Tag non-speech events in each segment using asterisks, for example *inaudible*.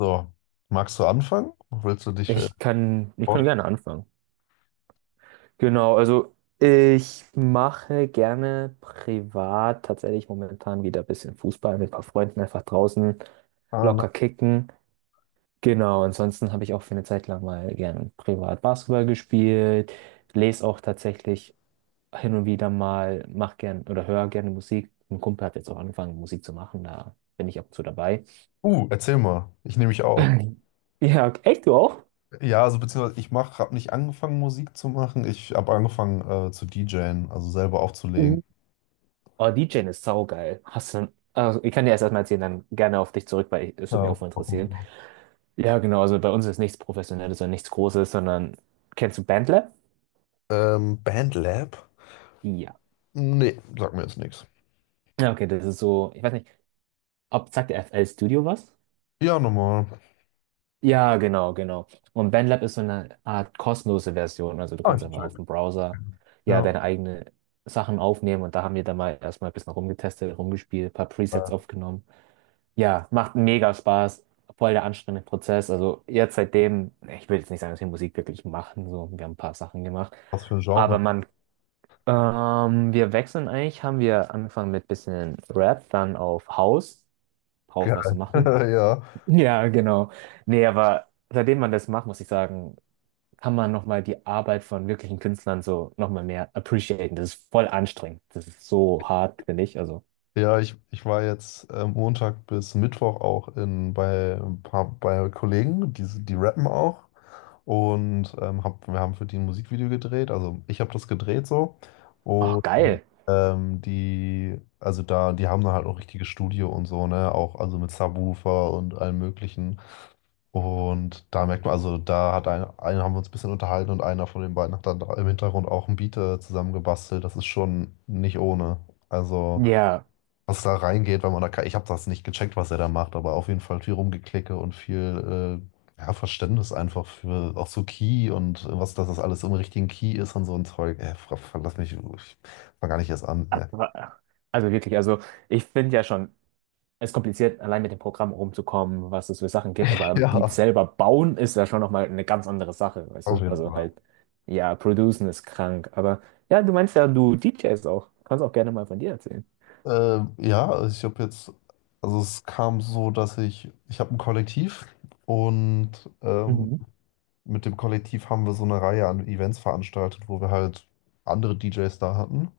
So, magst du anfangen? Willst du dich Ich kann gerne anfangen. Genau, also ich mache gerne privat tatsächlich momentan wieder ein bisschen Fußball mit ein paar Freunden einfach draußen vorstellen? locker kicken. Genau, ansonsten habe ich auch für eine Zeit lang mal gern privat Basketball gespielt, lese auch tatsächlich hin und wieder mal, mache gern oder höre gerne Musik. Ein Kumpel hat jetzt auch angefangen, Musik zu machen, da bin ich ab und zu dabei. *clears throat* Erzähl mal. Ich nehme mich auch. *laughs* Ja, echt, du auch? Ja, also beziehungsweise ich mach, habe nicht angefangen, Musik zu machen. Ich habe angefangen zu DJen, also selber aufzulegen. Oh, DJing ist saugeil. Hast du, also ich kann dir erstmal erzählen, dann gerne auf dich zurück, es würde mich Ja. auch mal interessieren. Ja, genau, also bei uns ist nichts Professionelles oder nichts Großes, sondern kennst du Bandlab? Bandlab? Ja. Nee, sag mir jetzt nichts. Ja, okay, das ist so, ich weiß nicht, ob sagt der FL Studio was? Ja, nochmal. Ja, genau, genau. Und BandLab ist so eine Art kostenlose Version. Also du Ah, kannst ich einfach auf check. dem Browser ja Ja. deine eigenen Sachen aufnehmen, und da haben wir dann mal erstmal ein bisschen rumgetestet, rumgespielt, ein paar Äh, Presets aufgenommen. Ja, macht mega Spaß. Voll der anstrengende Prozess. Also jetzt seitdem, ich will jetzt nicht sagen, dass wir Musik wirklich machen, so, wir haben ein paar Sachen gemacht. Was für ein Aber Genre? man, wir wechseln eigentlich, haben wir angefangen mit bisschen Rap, dann auf House, drauf was zu Geil. machen. *laughs* Ja. Ja, genau. Nee, aber seitdem man das macht, muss ich sagen, kann man nochmal die Arbeit von wirklichen Künstlern so nochmal mehr appreciaten. Das ist voll anstrengend. Das ist so hart, finde ich. Also, Ja, ich war jetzt Montag bis Mittwoch auch in, bei ein paar bei Kollegen, die rappen auch. Und hab, wir haben für die ein Musikvideo gedreht, also ich habe das gedreht so. oh, Und geil. Die, also da, die haben dann halt auch richtiges Studio und so, ne? Auch also mit Subwoofer und allem Möglichen. Und da merkt man, also da hat ein, einen haben wir uns ein bisschen unterhalten und einer von den beiden hat dann da im Hintergrund auch ein Beat zusammengebastelt. Das ist schon nicht ohne. Also Ja. was da reingeht, weil man da, ich habe das nicht gecheckt, was er da macht, aber auf jeden Fall viel Rumgeklicke und viel ja, Verständnis einfach für auch so Key und was, dass das alles im richtigen Key ist und so ein Zeug. Lass mich, ich fang gar nicht erst an. *laughs* Wa- Also wirklich, also ich finde ja schon, es ist kompliziert, allein mit dem Programm rumzukommen, was es für Sachen gibt, aber Beats Ja, selber bauen ist ja schon nochmal eine ganz andere Sache, weißt auf du? jeden Also Fall. halt, ja, producen ist krank, aber ja, du meinst ja, du DJs auch. Kannst auch gerne mal von dir erzählen. Ja, also ich habe jetzt, also es kam so, dass ich habe ein Kollektiv und ähm, Mhm. mit dem Kollektiv haben wir so eine Reihe an Events veranstaltet, wo wir halt andere DJs da hatten.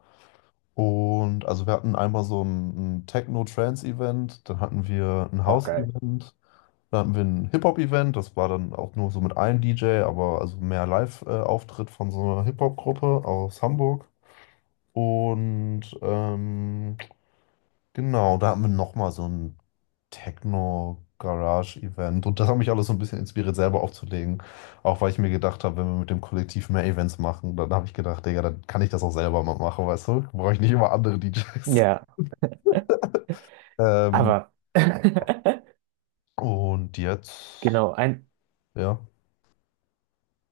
Und also wir hatten einmal so ein Techno-Trance-Event, dann hatten wir ein Oh, geil. House-Event, dann hatten wir ein Hip-Hop-Event, das war dann auch nur so mit einem DJ, aber also mehr Live-Auftritt von so einer Hip-Hop-Gruppe aus Hamburg. Und genau, da hatten wir nochmal so ein Techno-Garage-Event. Und das hat mich alles so ein bisschen inspiriert, selber aufzulegen. Auch weil ich mir gedacht habe, wenn wir mit dem Kollektiv mehr Events machen, dann habe ich gedacht, Digga, dann kann ich das auch selber mal machen, weißt du? Brauche ich nicht immer andere DJs. Ja, Ähm, aber *laughs* und jetzt, genau, ja.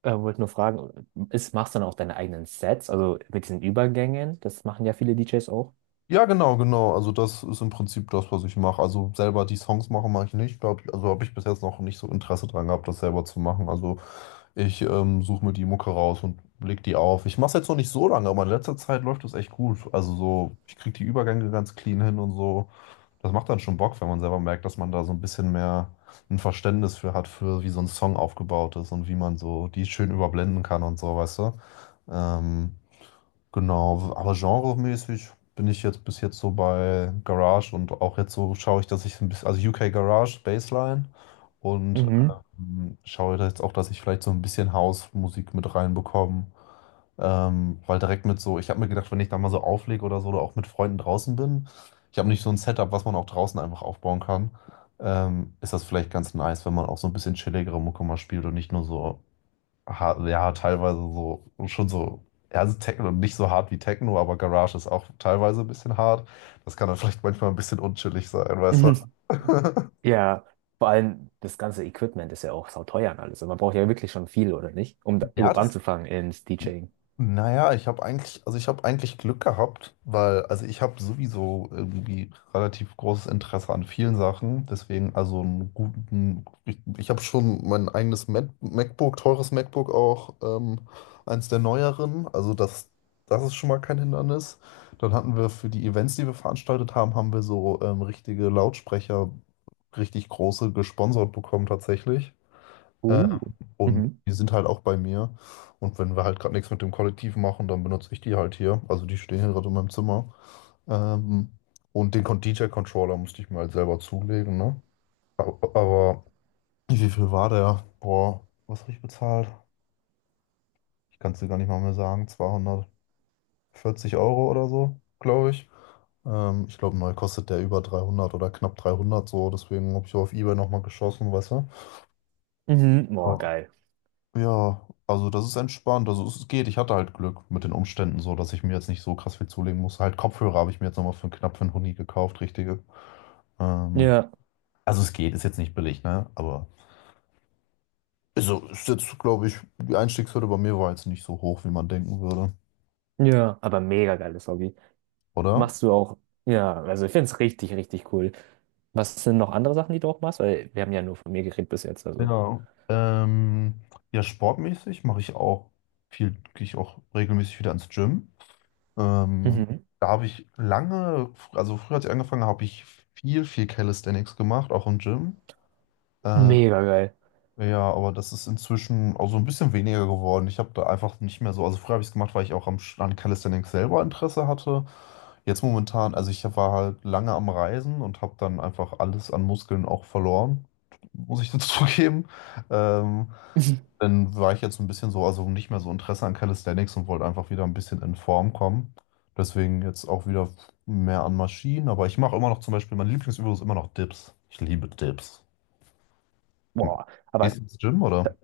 wollte nur fragen, machst du dann auch deine eigenen Sets, also mit diesen Übergängen? Das machen ja viele DJs auch. Ja, genau, genau. Also das ist im Prinzip das, was ich mache. Also selber die Songs machen mache ich nicht, glaube ich. Also habe ich bis jetzt noch nicht so Interesse dran gehabt, das selber zu machen. Also ich suche mir die Mucke raus und leg die auf. Ich mache es jetzt noch nicht so lange, aber in letzter Zeit läuft das echt gut. Also so, ich kriege die Übergänge ganz clean hin und so. Das macht dann schon Bock, wenn man selber merkt, dass man da so ein bisschen mehr ein Verständnis für hat, für wie so ein Song aufgebaut ist und wie man so die schön überblenden kann und so, weißt du? Ähm, Genau, aber genremäßig bin ich jetzt bis jetzt so bei Garage und auch jetzt so schaue ich, dass ich so ein bisschen, also UK Garage, Bassline und Mhm. Schaue da jetzt auch, dass ich vielleicht so ein bisschen House-Musik mit reinbekomme. Weil direkt mit so, ich habe mir gedacht, wenn ich da mal so auflege oder so oder auch mit Freunden draußen bin, ich habe nicht so ein Setup, was man auch draußen einfach aufbauen kann, ist das vielleicht ganz nice, wenn man auch so ein bisschen chilligere Mucke mal spielt und nicht nur so ja, teilweise so, schon so, ja, also Techno, nicht so hart wie Techno, aber Garage ist auch teilweise ein bisschen hart. Das kann dann vielleicht manchmal ein bisschen unchillig sein, weißt du? *laughs* *laughs* Ja, vor allem das ganze Equipment ist ja auch sauteuer und alles. Und man braucht ja wirklich schon viel, oder nicht? Um da Ja, überhaupt das, anzufangen ins DJing. naja, ich habe eigentlich, also ich habe eigentlich Glück gehabt, weil, also ich habe sowieso irgendwie relativ großes Interesse an vielen Sachen. Deswegen, also einen guten, ich habe schon mein eigenes MacBook, teures MacBook auch, eins der neueren. Also das, das ist schon mal kein Hindernis. Dann hatten wir für die Events, die wir veranstaltet haben, haben wir so richtige Lautsprecher, richtig große gesponsert bekommen tatsächlich. Äh, Uh. und Mhm. die sind halt auch bei mir. Und wenn wir halt gerade nichts mit dem Kollektiv machen, dann benutze ich die halt hier. Also die stehen hier gerade in meinem Zimmer. Ähm, und den DJ-Controller musste ich mir halt selber zulegen, ne? Aber wie viel war der? Boah, was habe ich bezahlt? Ich kann es dir gar nicht mal mehr sagen. 240 Euro oder so, glaube ich. Ich glaube, neu kostet der über 300 oder knapp 300 so. Deswegen habe ich auf eBay nochmal geschossen, weißt du? Mhm. Boah, geil. Ja, also das ist entspannt. Also es geht. Ich hatte halt Glück mit den Umständen so, dass ich mir jetzt nicht so krass viel zulegen muss. Halt Kopfhörer habe ich mir jetzt nochmal für knapp für einen Huni gekauft, richtige. Ähm, Ja, also es geht, ist jetzt nicht billig, ne? Aber also ist jetzt, glaube ich, die Einstiegshürde bei mir war jetzt nicht so hoch, wie man denken würde, ja. Aber mega geiles Hobby. oder? Machst du auch, ja, also ich finde es richtig, richtig cool. Was sind noch andere Sachen, die du auch machst? Weil wir haben ja nur von mir geredet bis jetzt, also. Ja. Ähm, ja, sportmäßig mache ich auch viel, gehe ich auch regelmäßig wieder ins Gym. Ähm, Mhm. da habe ich lange, also früher als ich angefangen habe, habe ich viel, viel Calisthenics gemacht, auch im Gym. Äh, Mega geil. ja, aber das ist inzwischen auch so ein bisschen weniger geworden. Ich habe da einfach nicht mehr so. Also früher habe ich es gemacht, weil ich auch am, an Calisthenics selber Interesse hatte. Jetzt momentan, also ich war halt lange am Reisen und habe dann einfach alles an Muskeln auch verloren, muss ich dazu *laughs* zugeben. Ähm, *laughs* dann war ich jetzt ein bisschen so, also nicht mehr so Interesse an Calisthenics und wollte einfach wieder ein bisschen in Form kommen. Deswegen jetzt auch wieder mehr an Maschinen. Aber ich mache immer noch zum Beispiel, meine Lieblingsübung ist immer noch Dips. Ich liebe Dips. Boah, Gehst aber du ins Gym ta- oder?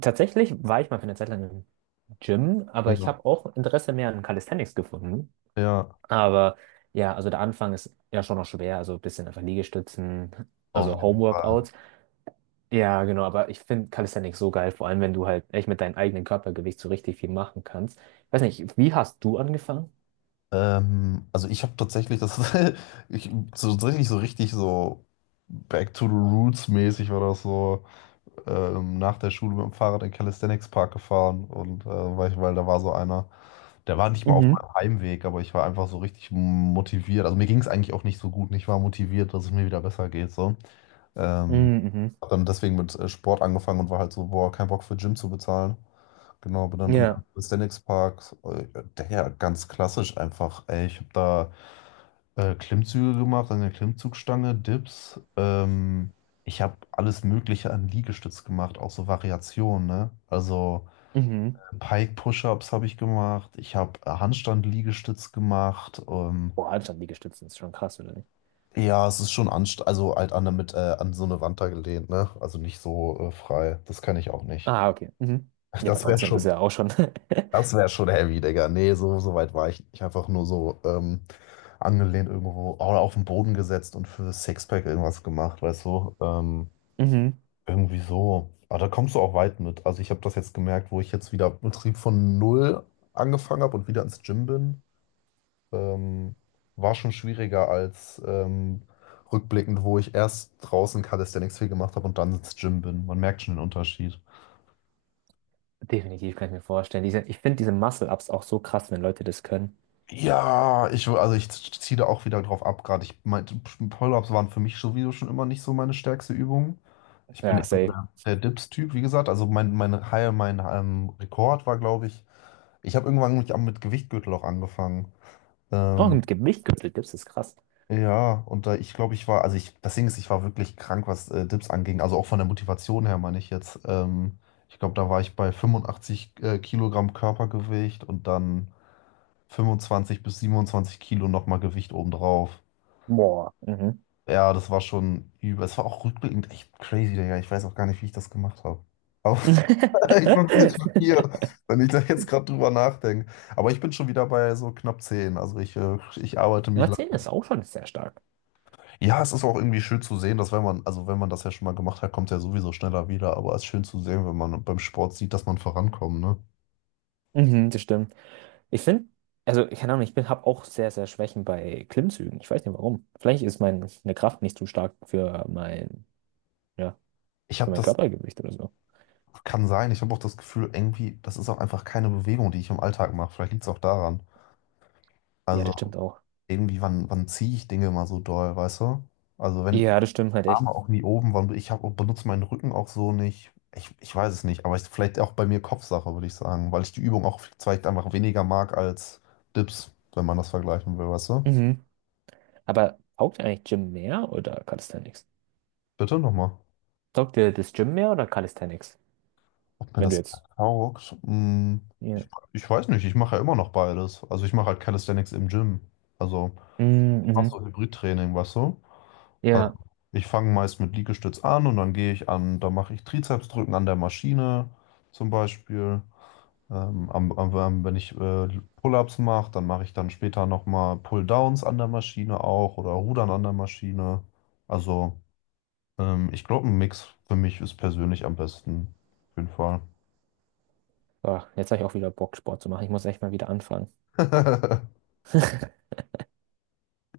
tatsächlich war ich mal für eine Zeit lang im Gym, aber ich Ja, habe auch Interesse mehr an Calisthenics gefunden. ja, Aber ja, also der Anfang ist ja schon noch schwer, also ein bisschen einfach Liegestützen, auf also jeden Fall. Homeworkouts. Ja, genau, aber ich finde Calisthenics so geil, vor allem wenn du halt echt mit deinem eigenen Körpergewicht so richtig viel machen kannst. Ich weiß nicht, wie hast du angefangen? Also ich habe tatsächlich das, *laughs* ich, so, tatsächlich so richtig so Back to the Roots mäßig war das so nach der Schule mit dem Fahrrad in den Calisthenics Park gefahren und weil, ich, weil da war so einer, der war nicht mal auf Mhm. meinem Heimweg, aber ich war einfach so richtig motiviert. Also mir ging es eigentlich auch nicht so gut. Und ich war motiviert, dass es mir wieder besser geht so. Ähm, Mhm, mhm. hab dann deswegen mit Sport angefangen und war halt so, boah, kein Bock für Gym zu bezahlen. Genau, aber dann im Ja, Aesthetics Park, der ja ganz klassisch einfach, ey, ich habe da Klimmzüge gemacht an der Klimmzugstange, Dips, ich habe alles Mögliche an Liegestütz gemacht, auch so Variationen, ne? Also mhm. Pike Push-Ups habe ich gemacht, ich habe Handstand-Liegestütz gemacht, Boah, Handstand Liegestützen ist schon krass, oder nicht? ja, es ist schon anst also halt an, mit, an so eine Wand da gelehnt, ne? Also nicht so frei, das kann ich auch nicht. Ah, okay. Mhm. Ja, aber Das wäre trotzdem, das ist schon ja auch schon. *laughs* Das wäre schon heavy, Digga. Nee, so, so weit war ich nicht. Einfach nur so angelehnt irgendwo oder auf den Boden gesetzt und für das Sixpack irgendwas gemacht, weißt du? Mhm. Irgendwie so. Aber da kommst du auch weit mit. Also ich habe das jetzt gemerkt, wo ich jetzt wieder Betrieb von null angefangen habe und wieder ins Gym bin. Ähm, war schon schwieriger als rückblickend, wo ich erst draußen Calisthenics viel gemacht habe und dann ins Gym bin. Man merkt schon den Unterschied. Definitiv, kann ich mir vorstellen. Diese, ich finde diese Muscle-Ups auch so krass, wenn Leute das können. Ja, ich, also ich ziehe da auch wieder drauf ab, gerade ich meinte, Pull-ups waren für mich sowieso schon immer nicht so meine stärkste Übung. Ich bin Ja, eher so safe. der, der Dips-Typ, wie gesagt. Also mein High, mein Rekord war, glaube ich, ich habe irgendwann mit Gewichtgürtel auch angefangen. Auch Ähm, mit Gewicht gibt's, das ist krass. ja, und da ich glaube, ich war, also ich, das Ding ist, ich war wirklich krank, was Dips anging. Also auch von der Motivation her, meine ich jetzt. Ich glaube, da war ich bei 85 Kilogramm Körpergewicht und dann 25 bis 27 Kilo nochmal Gewicht obendrauf. Boah. Mhm. Ja, das war schon übel. Es war auch rückblickend echt crazy, Digga. Ich weiß auch gar nicht, wie ich das gemacht habe. Aber *laughs* ich bin ein bisschen schockiert, *laughs* wenn ich da jetzt gerade drüber nachdenke. Aber ich bin schon wieder bei so knapp 10. Also ich, ich arbeite mich lang. Marcel ist auch schon sehr stark. Ja, es ist auch irgendwie schön zu sehen, dass wenn man, also wenn man das ja schon mal gemacht hat, kommt es ja sowieso schneller wieder. Aber es ist schön zu sehen, wenn man beim Sport sieht, dass man vorankommt, ne? Mhm, das stimmt. Ich finde, also, keine Ahnung, ich bin, habe auch sehr, sehr Schwächen bei Klimmzügen. Ich weiß nicht warum. Vielleicht ist meine Kraft nicht zu stark für mein, ja, Ich für habe mein das, Körpergewicht oder so. kann sein, ich habe auch das Gefühl, irgendwie, das ist auch einfach keine Bewegung, die ich im Alltag mache. Vielleicht liegt es auch daran. Ja, Also das stimmt auch. irgendwie, wann, wann ziehe ich Dinge mal so doll, weißt du? Also wenn Ja, das stimmt halt echt. Arme auch nie oben, wann ich hab, benutze meinen Rücken auch so nicht. Ich weiß es nicht, aber ich, vielleicht auch bei mir Kopfsache, würde ich sagen, weil ich die Übung auch vielleicht einfach weniger mag als Dips, wenn man das vergleichen will, weißt du? Mhm. Aber taugt dir eigentlich Gym mehr oder Calisthenics? Bitte nochmal. Taugt dir das Gym mehr oder Calisthenics? Ob mir Wenn du das jetzt. taugt? Hm, ich, Ja. ich weiß nicht, ich Mhm. Mhm. Also Ja. ich fange meist mit Liegestütz an und dann gehe ich an, da mache ich Trizepsdrücken an der Maschine zum Beispiel. Wenn ich Pull-ups mache, dann mache ich dann später nochmal Pull-downs an der Maschine auch oder Rudern an der Maschine. Also ich glaube, ein Mix für mich ist persönlich am besten. Auf jeden Fall. Boah, jetzt habe ich auch wieder Bock, Sport zu machen. Ich muss echt mal wieder anfangen. *laughs* *laughs*